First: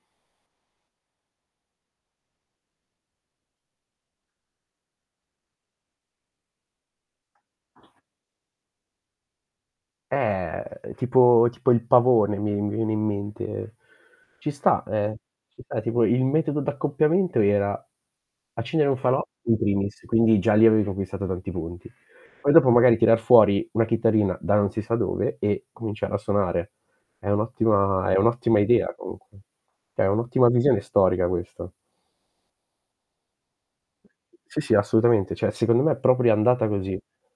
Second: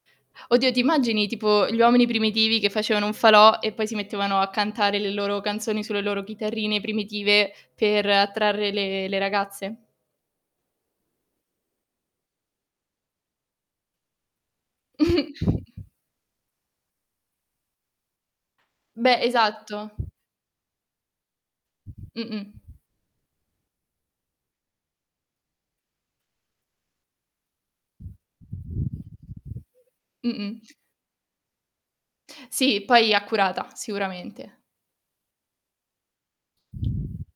Oddio, ti immagini tipo: gli uomini primitivi che facevano un falò e poi si mettevano a cantare le loro canzoni sulle loro chitarrine primitive per attrarre le le ragazze? Eh, tipo tipo il pavone mi mi viene in mente. Ci sta, e e ci sta. Tipo, il metodo d'accoppiamento era: accendere un falò Beh, in esatto. primis, quindi già lì avevo conquistato tanti punti. Poi Mh-mh. dopo magari tirar fuori una chitarrina, da non si sa dove, e cominciare a suonare. È un' ottima è un'ottima idea comunque. Cioè, è un'ottima Mh-mh. visione storica questa. Sì, poi accurata, Sì, sicuramente. sì, assolutamente. Cioè, secondo me è proprio andata così.